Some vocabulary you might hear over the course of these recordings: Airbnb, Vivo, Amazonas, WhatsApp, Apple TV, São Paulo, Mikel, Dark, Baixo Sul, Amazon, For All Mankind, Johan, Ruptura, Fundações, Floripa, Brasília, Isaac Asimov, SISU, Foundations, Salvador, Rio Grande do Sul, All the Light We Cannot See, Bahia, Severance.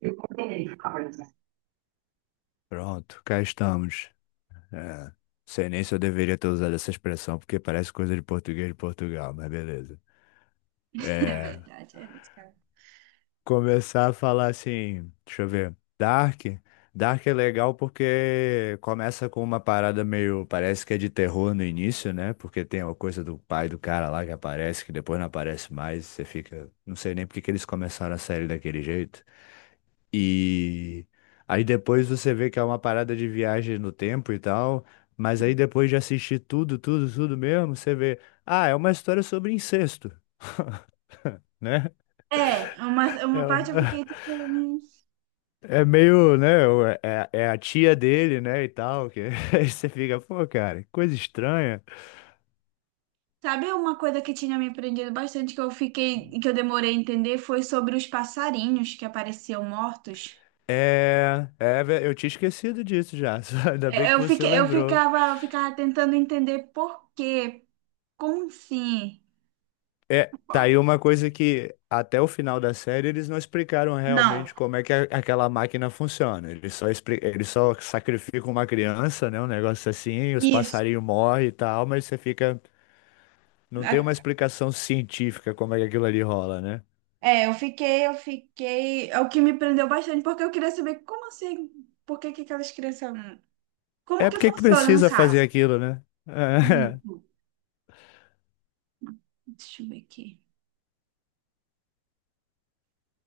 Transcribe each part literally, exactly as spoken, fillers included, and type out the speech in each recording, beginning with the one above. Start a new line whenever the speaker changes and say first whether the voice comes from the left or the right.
right: Eu combinei ficar a Carla.
left: Pronto, cá estamos. É, sei nem se eu deveria ter usado essa expressão, porque parece coisa de português de Portugal, mas beleza.
right: É
left: É,
right: verdade, era esse cara.
left: começar a falar assim, deixa eu ver. Dark. Dark é legal porque começa com uma parada meio, parece que é de terror no início, né? Porque tem uma coisa do pai do cara lá que aparece, que depois não aparece mais, você fica, não sei nem por que que eles começaram a série daquele jeito. E aí depois você vê que é uma parada de viagem no tempo e tal, mas aí depois de assistir tudo, tudo, tudo mesmo, você vê, ah, é uma história sobre incesto, né?
right: É, uma,
left: É,
right: uma
left: o-
right: parte eu fiquei tipo, hum,
left: é meio, né? o- É, é a tia dele, né? E tal, que aí você fica, pô, cara, que coisa estranha.
right: sabe uma coisa que tinha me prendido bastante que eu fiquei, que eu demorei a entender foi sobre os passarinhos que apareciam mortos.
left: É, é, ve- eu tinha esquecido disso já, só ainda bem
right: É,
left: que
right: eu
left: você
right: fiquei, eu
left: lembrou.
right: ficava, eu ficava tentando entender por quê, como assim?
left: É, tá aí uma coisa que até o final da série eles não explicaram
right: Não,
left: realmente como é que a- aquela máquina funciona. Eles só, expli- eles só sacrificam uma criança, né? Um negócio assim, os
right: isso.
left: passarinhos morrem e tal, mas você fica. Não tem uma
right: A-
left: explicação científica como é que aquilo ali rola, né?
right: É, eu fiquei, eu fiquei. É o que me prendeu bastante, porque eu queria saber como assim, por que que aquelas crianças. Como
left: É
right: que
left: porque que
right: funciona no
left: precisa fazer
right: caso?
left: aquilo, né? É.
right: Isso. Deixa eu ver aqui.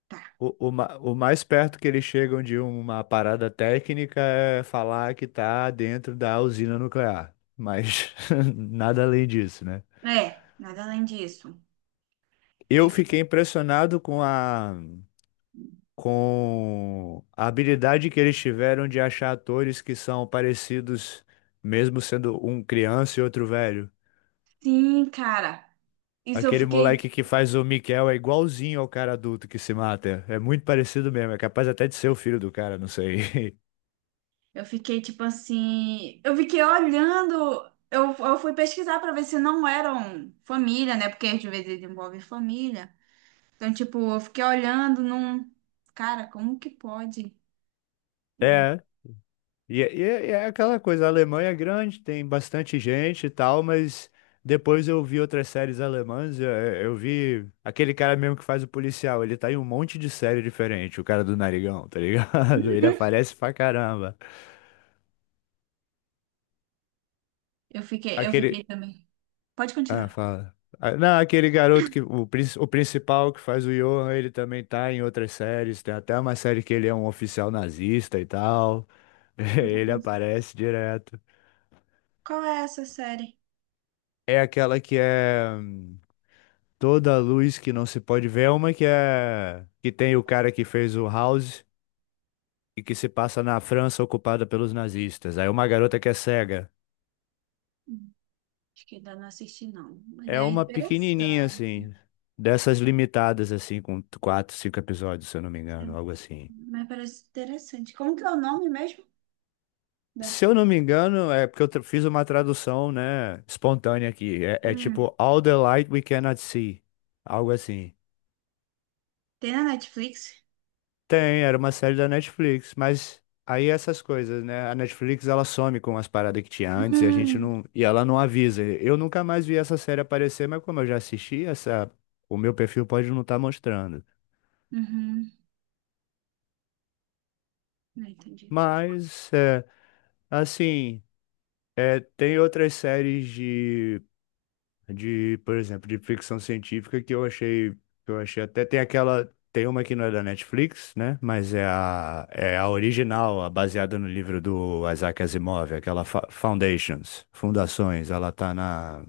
right: Tá.
left: O, o, ma- o mais perto que eles chegam de uma parada técnica é falar que tá dentro da usina nuclear. Mas nada além disso, né?
right: É, nada além disso. E
left: Eu
right: f-
left: fiquei impressionado com a, com a habilidade que eles tiveram de achar atores que são parecidos, mesmo sendo um criança e outro velho.
right: Sim, cara. Isso eu
left: Aquele
right: fiquei,
left: moleque que faz o Mikel é igualzinho ao cara adulto que se mata. É muito parecido mesmo, é capaz até de ser o filho do cara, não sei.
right: eu fiquei tipo assim, eu fiquei olhando, eu, eu fui pesquisar pra ver se não eram família, né? Porque às vezes envolve família. Então, tipo, eu fiquei olhando num, cara, como que pode?
left: É, E, é- e é e é aquela coisa, a Alemanha é grande, tem bastante gente e tal, mas depois eu vi outras séries alemãs, eu, eu vi aquele cara mesmo que faz o policial, ele tá em um monte de série diferente, o cara do narigão, tá ligado? Ele aparece pra caramba.
right: Eu fiquei, eu
left: Aquele...
right: fiquei também. Pode
left: Ah,
right: continuar.
left: fala. Ah, não, aquele garoto que, o, princ- o principal que faz o Johan, ele também tá em outras séries, tem até uma série que ele é um oficial nazista e tal, ele
right: Não sei.
left: aparece direto.
right: Qual é essa série?
left: É aquela que é. hum, Toda luz que não se pode ver, é uma que é que tem o cara que fez o House e que se passa na França ocupada pelos nazistas. Aí uma garota que é cega.
right: Hum, Acho que ainda não assisti, não. Mas
left: É
right: é
left: uma pequenininha
right: interessante.
left: assim, dessas limitadas assim com quatro, cinco episódios, se eu não me engano, algo assim.
right: Mas parece interessante. Como que é o nome mesmo
left: Se
right: dessa?
left: eu não me engano, é porque eu tra- fiz uma tradução, né, espontânea aqui. É, é
right: Hum,
left: tipo All the Light We Cannot See, algo assim.
right: Tem na Netflix?
left: Tem, era uma série da Netflix, mas aí essas coisas, né? A Netflix ela some com as paradas que tinha antes e a gente
right: Hum,
left: não, e ela não avisa. Eu nunca mais vi essa série aparecer, mas como eu já assisti, essa, o meu perfil pode não estar mostrando.
right: uhum. Não entendi.
left: Mas é, assim, é, tem outras séries de de, por exemplo, de ficção científica que eu achei, que eu achei até tem aquela, tem uma que não é da Netflix, né? Mas é a, é a original, a baseada no livro do Isaac Asimov, aquela Fa- Foundations, Fundações, ela tá na,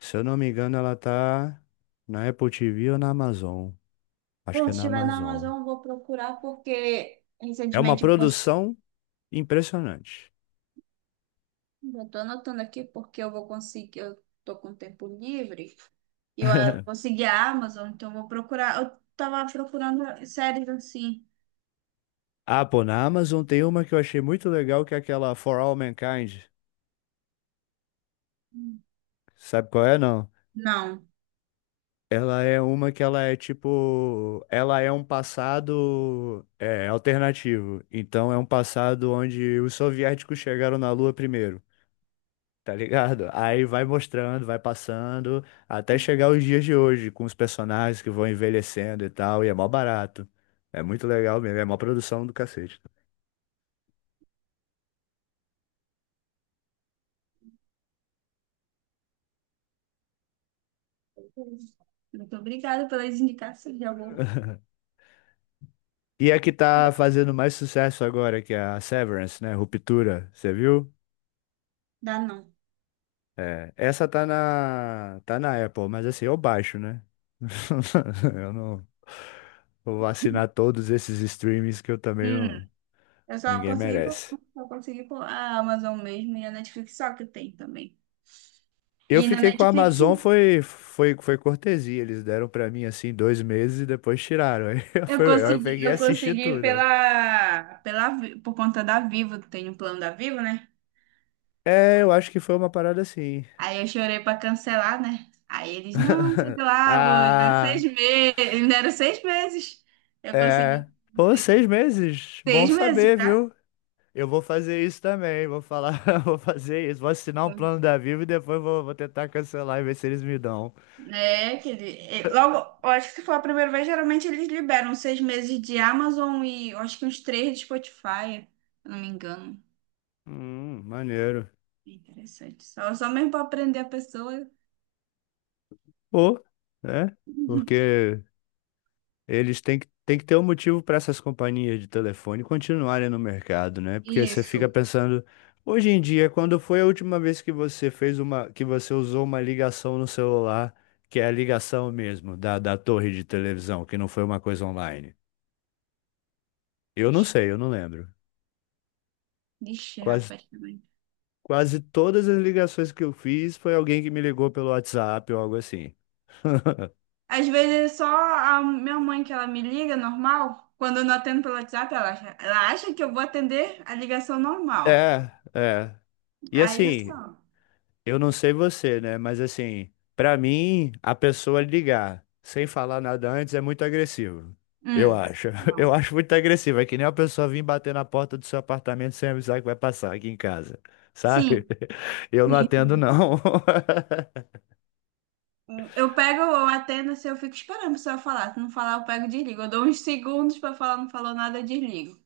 left: se eu não me engano, ela tá na Apple T V ou na Amazon. Acho que
right: Bom,
left: é
right: se
left: na
right: tiver na
left: Amazon.
right: Amazon, eu vou procurar porque
left: É uma
right: recentemente eu cons...
left: produção impressionante.
right: já tô anotando aqui porque eu vou conseguir, eu tô com tempo livre e eu eh, consegui a Amazon, então eu vou procurar. Eu tava procurando séries assim.
left: Ah, pô, na Amazon tem uma que eu achei muito legal, que é aquela For All Mankind.
right: Hum.
left: Sabe qual é, não?
right: Não.
left: Ela é uma que ela é tipo, ela é um passado é, alternativo. Então é um passado onde os soviéticos chegaram na Lua primeiro, tá ligado? Aí vai mostrando, vai passando, até chegar os dias de hoje, com os personagens que vão envelhecendo e tal, e é mó barato. É muito legal mesmo, é mó produção do cacete.
right: Muito obrigada pelas indicações, já vou
left: E a que tá fazendo mais sucesso agora, que é a Severance, né? Ruptura, você viu?
right: dar não.
left: É, essa tá na, tá na Apple, mas assim, eu baixo, né? Eu não vou assinar todos esses streams que eu também
right: Hum.
left: não,
right: Eu só
left: ninguém
right: consegui por,
left: merece.
right: só consegui por a Amazon mesmo e a Netflix só que tem também.
left: Eu
right: E na
left: fiquei com a
right: Netflix
left: Amazon, foi, foi, foi cortesia. Eles deram pra mim assim dois meses e depois tiraram. Aí eu,
right: eu
left: fui- eu
right: consegui,
left: peguei e
right: eu
left: assisti
right: consegui
left: tudo, né?
right: pela, pela, Vi- por conta da Vivo, tem um plano da Vivo, né?
left: É, eu acho que foi uma parada assim.
right: Aí eu chorei pra cancelar, né? Aí eles, não, sei lá, vou dar seis
left: Ah,
right: meses. Eles me deram seis meses. Eu
left: é.
right: consegui
left: Pô, seis meses. Bom
right: seis meses,
left: saber,
right: tá?
left: viu? Eu vou fazer isso também, vou falar, vou fazer isso, vou assinar um plano da Vivo e depois vou, vou tentar cancelar e ver se eles me dão.
right: É, que ele, é, logo, eu acho que se for a primeira vez, geralmente eles liberam seis meses de Amazon e eu acho que uns três de Spotify, se eu não me engano.
left: Hum, maneiro.
right: É interessante. Só, só mesmo para aprender a pessoa.
left: Ou, né? Porque eles têm que, têm que ter um motivo para essas companhias de telefone continuarem no mercado, né? Porque você fica
right: Isso.
left: pensando, hoje em dia, quando foi a última vez que você fez uma, que você usou uma ligação no celular, que é a ligação mesmo da, da torre de televisão, que não foi uma coisa online? Eu não sei, eu não lembro.
right: Ixi,
left: Quase
right: rapaz, também.
left: Quase todas as ligações que eu fiz foi alguém que me ligou pelo WhatsApp ou algo assim.
right: Às vezes é só a minha mãe que ela me liga, normal. Quando eu não atendo pelo WhatsApp, ela acha, ela acha que eu vou atender a ligação normal.
left: É, é. E
right: Aí
left: assim,
right: só.
left: eu não sei você, né? Mas assim, pra mim, a pessoa ligar sem falar nada antes é muito agressivo. Eu
right: Hum,
left: acho. Eu
right: não.
left: acho muito agressivo. É que nem uma pessoa vir bater na porta do seu apartamento sem avisar que vai passar aqui em casa. Sabe?
right: Sim,
left: Eu não
right: sim.
left: atendo, não.
right: Eu pego, eu atendo, assim, eu fico esperando a pessoa falar. Se não falar, eu pego e desligo. Eu dou uns segundos pra falar, não falou nada, eu desligo.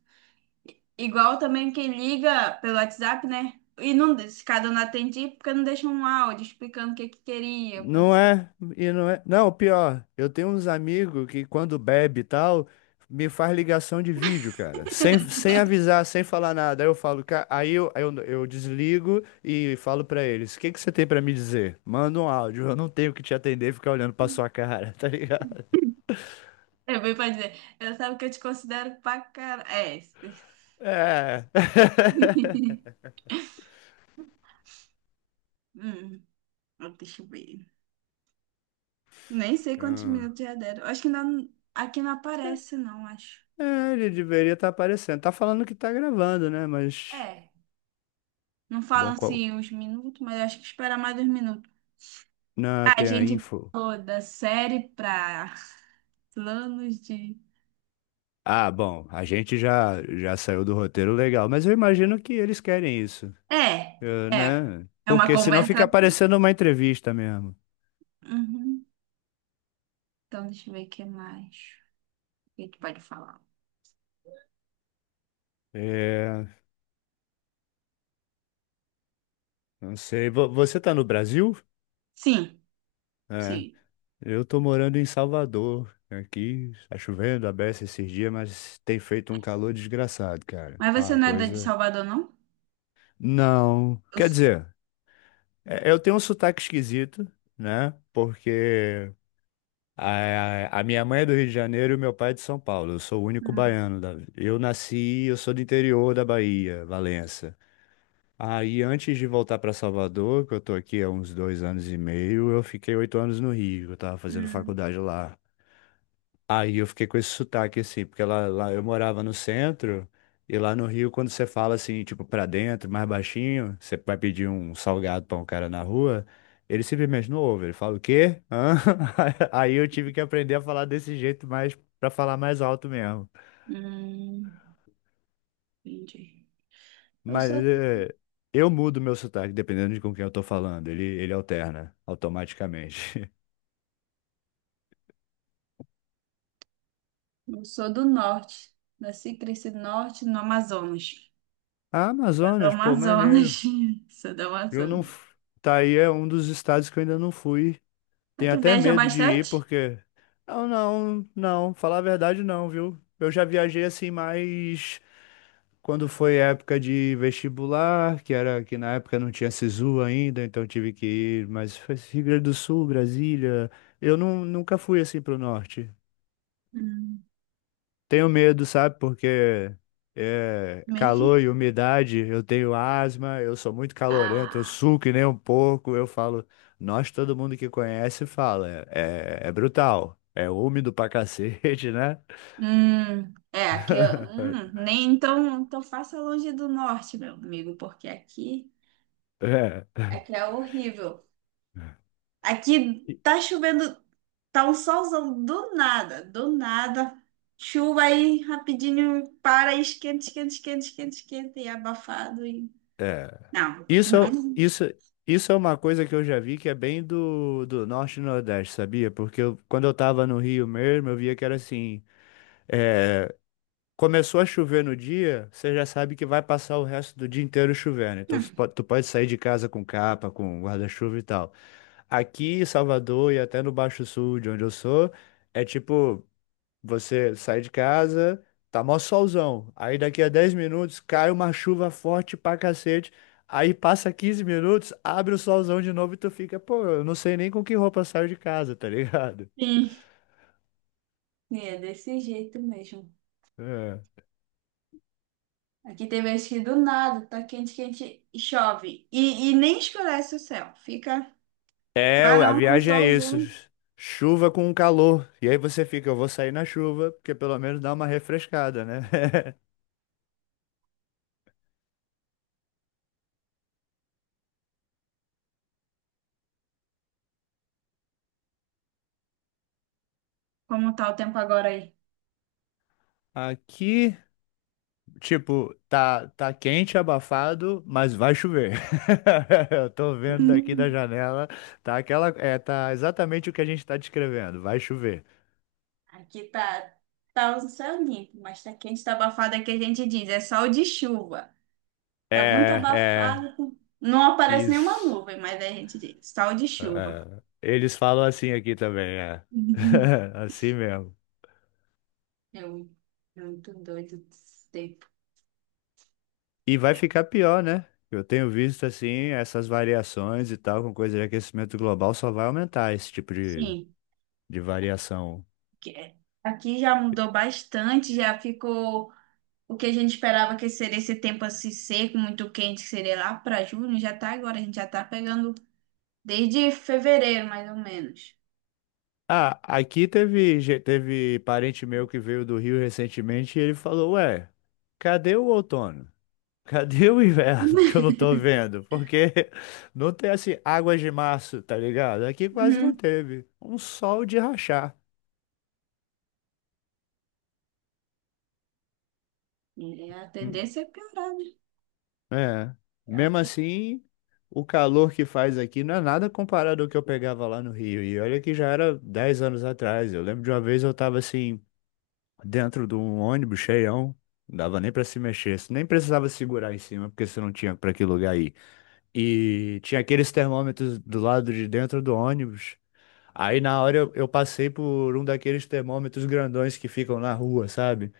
right: Igual também quem liga pelo WhatsApp, né? E não, se cada um não atende, porque não deixa um áudio explicando o que que queria. pra-
left: Não é, e não é. Não, pior, eu tenho uns amigos que quando bebe e tal, me faz ligação de vídeo, cara. Sem, sem avisar, sem falar nada. Aí eu falo, ca- aí eu, aí eu, eu desligo e falo pra eles: o que que você tem pra me dizer? Manda um áudio, eu não tenho que te atender e ficar olhando pra sua cara, tá ligado?
right: Eu venho pra dizer, eu sabe que eu te considero pra cara. É, esse.
left: É.
right: Hum, Deixa eu ver. Nem sei quantos
left: Hum.
right: minutos já deram. Acho que ainda não- aqui não aparece, não, acho.
left: É, ele deveria estar aparecendo. Tá falando que tá gravando, né? Mas.
right: É. Não falam
left: Bom, qual.
right: assim os minutos, mas acho que espera mais dois minutos.
left: Não,
right: A
left: tem a
right: gente
left: info.
right: pulou da série para planos de.
left: Ah, bom, a gente já já saiu do roteiro legal, mas eu imagino que eles querem isso,
right: É,
left: eh,
right: é,
left: né?
right: é uma
left: Porque senão
right: conversa.
left: fica parecendo uma entrevista mesmo.
right: Uhum. Então, deixa eu ver o que mais. O que a gente pode falar?
left: É, não sei, vo- você tá no Brasil?
right: Sim,
left: É,
right: sim.
left: eu tô morando em Salvador. Aqui tá chovendo a beça esses dias, mas tem feito um calor desgraçado, cara.
right: Mas
left: É
right: você
left: uma
right: não é da de
left: coisa.
right: Salvador, não?
left: Não,
right: Eu
left: quer
right: sou.
left: dizer, é- eu tenho um sotaque esquisito, né? Porque A, a minha mãe é do Rio de Janeiro e o meu pai é de São Paulo. Eu sou o único
right: Hum,
left: baiano da. Eu nasci, eu sou do interior da Bahia, Valença. Aí, antes de voltar para Salvador, que eu tô aqui há uns dois anos e meio, eu fiquei oito anos no Rio. Eu tava fazendo
right: hum,
left: faculdade lá. Aí eu fiquei com esse sotaque assim, porque lá, lá eu morava no centro e lá no Rio, quando você fala assim, tipo, pra dentro, mais baixinho, você vai pedir um salgado pra um cara na rua, ele simplesmente não ouve, ele fala o quê? Hã? Aí eu tive que aprender a falar desse jeito mais pra falar mais alto mesmo.
right: hum, entendi. Eu
left: Mas
right: sou,
left: é, eu mudo meu sotaque dependendo de com quem eu tô falando, ele, ele alterna automaticamente.
right: eu sou do norte. Nasci e cresci no norte, no Amazonas.
left: Ah,
right: Sou do
left: Amazonas, pô, maneiro.
right: Amazonas. Sou do
left: Eu não.
right: Amazonas.
left: f- Tá aí é um dos estados que eu ainda não fui.
right: Mas
left: Tenho
right: tu
left: até
right: viaja
left: medo de ir
right: bastante?
left: porque. Não, não, não. Falar a verdade, não, viu? Eu já viajei assim, mas quando foi época de vestibular, que era que na época não tinha SISU ainda, então tive que ir. Mas foi Rio Grande do Sul, Brasília. Eu não, nunca fui assim pro norte.
right: Hum.
left: Tenho medo, sabe? Porque é,
right: Meio.
left: calor e umidade, eu tenho asma, eu sou muito calorento, eu
right: Ah.
left: suco que nem um porco. Eu falo, nós, todo mundo que conhece, fala, é, é brutal, é úmido pra cacete, né?
right: Hum, é, aqui, eu- hum, nem então, então, faça longe do norte, meu amigo, porque aqui,
left: É.
right: aqui é horrível. Aqui
left: E-
right: tá chovendo, tá um solzão do nada, do nada. Chuva aí rapidinho para, e esquenta, esquenta, esquenta, esquenta, esquenta e é abafado e
left: é.
right: não,
left: Isso, é-
right: não.
left: isso, isso é uma coisa que eu já vi que é bem do, do Norte e Nordeste, sabia? Porque eu- quando eu tava no Rio mesmo, eu via que era assim. É, começou a chover no dia, você já sabe que vai passar o resto do dia inteiro chovendo. Então você po- tu pode sair de casa com capa, com guarda-chuva e tal. Aqui em Salvador e até no Baixo Sul, de onde eu sou, é tipo, você sai de casa, tá mó solzão. Aí daqui a dez minutos cai uma chuva forte pra cacete. Aí passa quinze minutos, abre o solzão de novo e tu fica, pô, eu não sei nem com que roupa eu saio de casa, tá ligado?
right: Sim, sim, é desse jeito mesmo.
left: É.
right: Aqui tem vezes que do nada tá quente, quente e chove e, e nem escurece o céu, fica
left: É, a
right: clarão com
left: viagem é isso.
right: solzinho.
left: Chuva com calor. E aí você fica, eu vou sair na chuva, porque pelo menos dá uma refrescada, né?
right: Como tá o tempo agora aí?
left: Aqui, tipo, tá, tá quente, abafado, mas vai chover. Eu tô vendo daqui da
right: Hum.
left: janela, tá aquela, é, tá exatamente o que a gente tá descrevendo, vai chover.
right: Aqui tá, tá o céu limpo, mas tá quente, tá abafado, é que a gente diz, é sol de chuva. Tá muito
left: É, é,
right: abafado, com- não aparece nenhuma
left: isso.
right: nuvem, mas aí a gente diz, sol de chuva.
left: É, eles falam assim aqui também, é.
right: Uhum.
left: Assim mesmo.
right: É um- É muito doido esse tempo.
left: E vai ficar pior, né? Eu tenho visto assim essas variações e tal, com coisa de aquecimento global, só vai aumentar esse tipo de,
right: Sim,
left: de variação.
right: que é- aqui já mudou bastante, já ficou o que a gente esperava que seria esse tempo assim seco, muito quente, que seria lá para junho, já tá agora, a gente já tá pegando desde fevereiro, mais ou menos.
left: Ah, aqui teve, ge- teve parente meu que veio do Rio recentemente e ele falou: Ué, cadê o outono? Cadê o inverno que eu não tô vendo? Porque não tem assim águas de março, tá ligado? Aqui quase não
right: Uhum.
left: teve. Um sol de rachar.
right: E a tendência é piorar, né?
left: É.
right: É o
left: Mesmo
right: que-
left: assim, o calor que faz aqui não é nada comparado ao que eu pegava lá no Rio. E olha que já era dez anos atrás. Eu lembro de uma vez eu tava assim, dentro de um ônibus cheião. Não dava nem pra se mexer, você nem precisava segurar em cima, porque você não tinha pra que lugar ir. E tinha aqueles termômetros do lado de dentro do ônibus. Aí na hora eu, eu passei por um daqueles termômetros grandões que ficam na rua, sabe?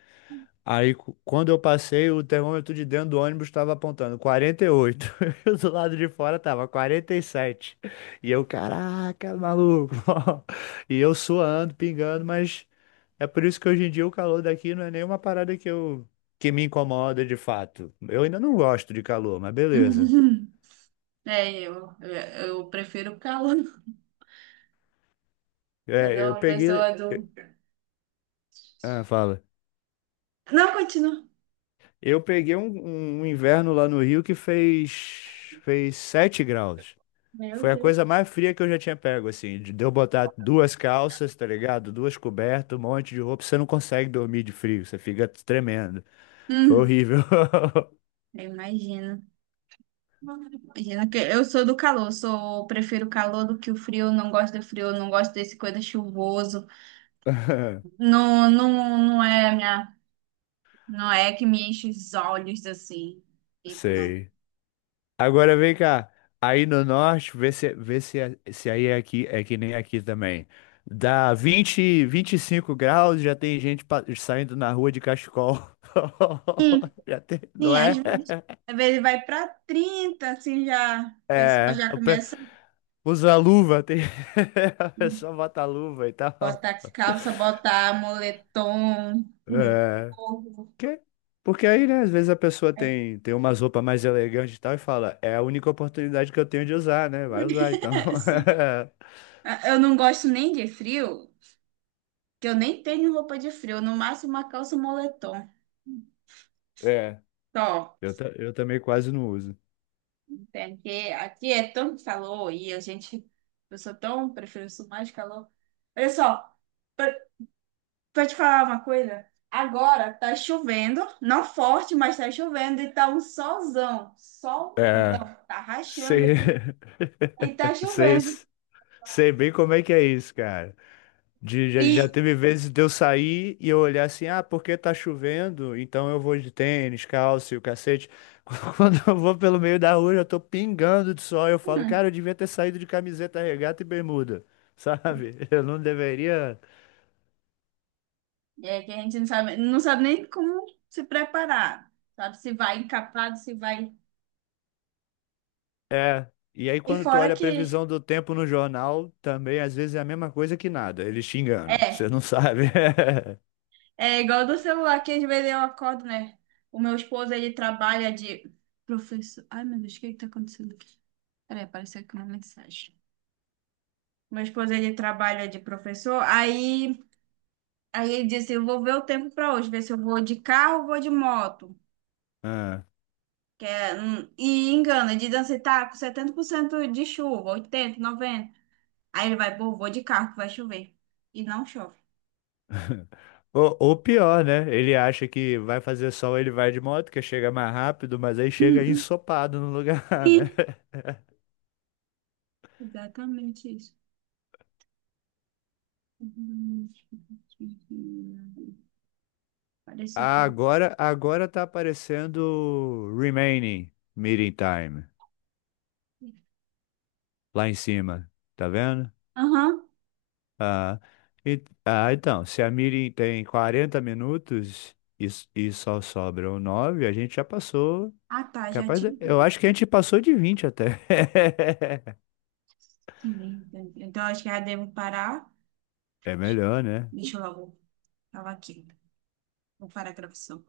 left: Aí, cu- quando eu passei, o termômetro de dentro do ônibus estava apontando quarenta e oito. E oito. E o do lado de fora tava quarenta e sete. E sete. E eu, caraca, maluco. E eu suando, pingando, mas é por isso que hoje em dia o calor daqui não é nenhuma parada que eu que me incomoda de fato. Eu ainda não gosto de calor, mas beleza.
right: É, eu, eu, eu prefiro o calor. Mas
left: É,
right: é
left: eu
right: uma
left: peguei.
right: pessoa do.
left: Ah, fala.
right: Não, continua.
left: Eu peguei um, um inverno lá no Rio que fez fez sete graus.
right: Meu
left: Foi a
right: Deus.
left: coisa mais fria que eu já tinha pego, assim, de de eu botar duas calças, tá ligado? Duas cobertas, um monte de roupa, você não consegue dormir de frio, você fica tremendo. Foi
right: Hum,
left: horrível.
right: eu imagino. Imagina que eu sou do calor, sou, prefiro o calor do que o frio, não gosto do frio, não gosto desse coisa chuvoso. Não, não, não é minha, não é que me enche os olhos assim. Tipo, não.
left: Sei. Agora vem cá. Aí no norte, vê se, vê se, se aí é aqui, é que nem aqui também. Dá vinte vinte e cinco graus, já tem gente pa- saindo na rua de cachecol. Já tem, não
right: Sim, às
left: é?
right: vezes, às vezes vai para trinta assim já, o pessoal
left: É.
right: já começa.
left: Usa a luva, tem... a pessoa bota a luva e tal.
right: Botar calça, botar moletom no
left: É.
right: corpo.
left: Que? Porque aí, né, às vezes a pessoa tem, tem umas roupas mais elegantes e tal e fala, é a única oportunidade que eu tenho de usar, né? Vai usar, então.
right: Sim. Eu não gosto nem de frio, que eu nem tenho roupa de frio, no máximo uma calça e um moletom.
left: É.
right: Só.
left: Eu, ta- eu também quase não uso.
right: Tem que- aqui é tanto calor e a gente. Eu sou tão. Prefiro isso mais calor. Olha só, pra, pra te falar uma coisa. Agora tá chovendo, não forte, mas tá chovendo e tá um solzão.
left: É.
right: Solzão. Tá rachando
left: Sei.
right: aqui. E tá
left: sei,
right: chovendo.
left: sei bem como é que é isso, cara. De, já, já
right: E.
left: teve vezes de eu sair e eu olhar assim, ah, porque tá chovendo, então eu vou de tênis, calça e o cacete. Quando eu vou pelo meio da rua, eu tô pingando de sol, eu falo,
right: hum,
left: cara, eu devia ter saído de camiseta, regata e bermuda, sabe? Eu não deveria.
right: É que a gente não sabe, não sabe nem como se preparar, sabe? Se vai encapado, se vai.
left: É. E aí,
right: E
left: quando tu
right: fora
left: olha a
right: que
left: previsão do tempo no jornal, também às vezes é a mesma coisa que nada, eles te enganam,
right: é,
left: você não sabe.
right: é igual do celular que às vezes eu acordo, né? O meu esposo, ele trabalha de professor. Ai, meu Deus, o que que tá acontecendo aqui? Peraí, apareceu aqui uma mensagem. Meu esposo, ele trabalha de professor, aí, aí ele disse, eu vou ver o tempo para hoje, ver se eu vou de carro ou vou de moto.
left: Ah.
right: Que é, hum, e engana, de dança, tá com setenta por cento de chuva, oitenta, aí ele vai, pô, vou de carro que vai chover. E não chove.
left: Ou, ou pior, né? Ele acha que vai fazer sol, ele vai de moto, que chega mais rápido, mas aí chega
right: Hum,
left: ensopado no lugar, né?
right: E exatamente isso. Apareceu
left: Ah,
right: pra mim.
left: Agora, agora tá aparecendo Remaining Meeting Time lá em cima, tá vendo?
right: Aham.
left: Ah, e- ah, então, se a meeting tem quarenta minutos e, s- e só sobram nove, a gente já passou.
right: Ah, tá, já
left: Capaz de-
right: tinha.
left: eu acho que a gente passou de vinte até.
right: Sim, então então, acho que já devo parar.
left: É melhor, né?
right: Deixa eu logo. Tava aqui. Vou parar a gravação.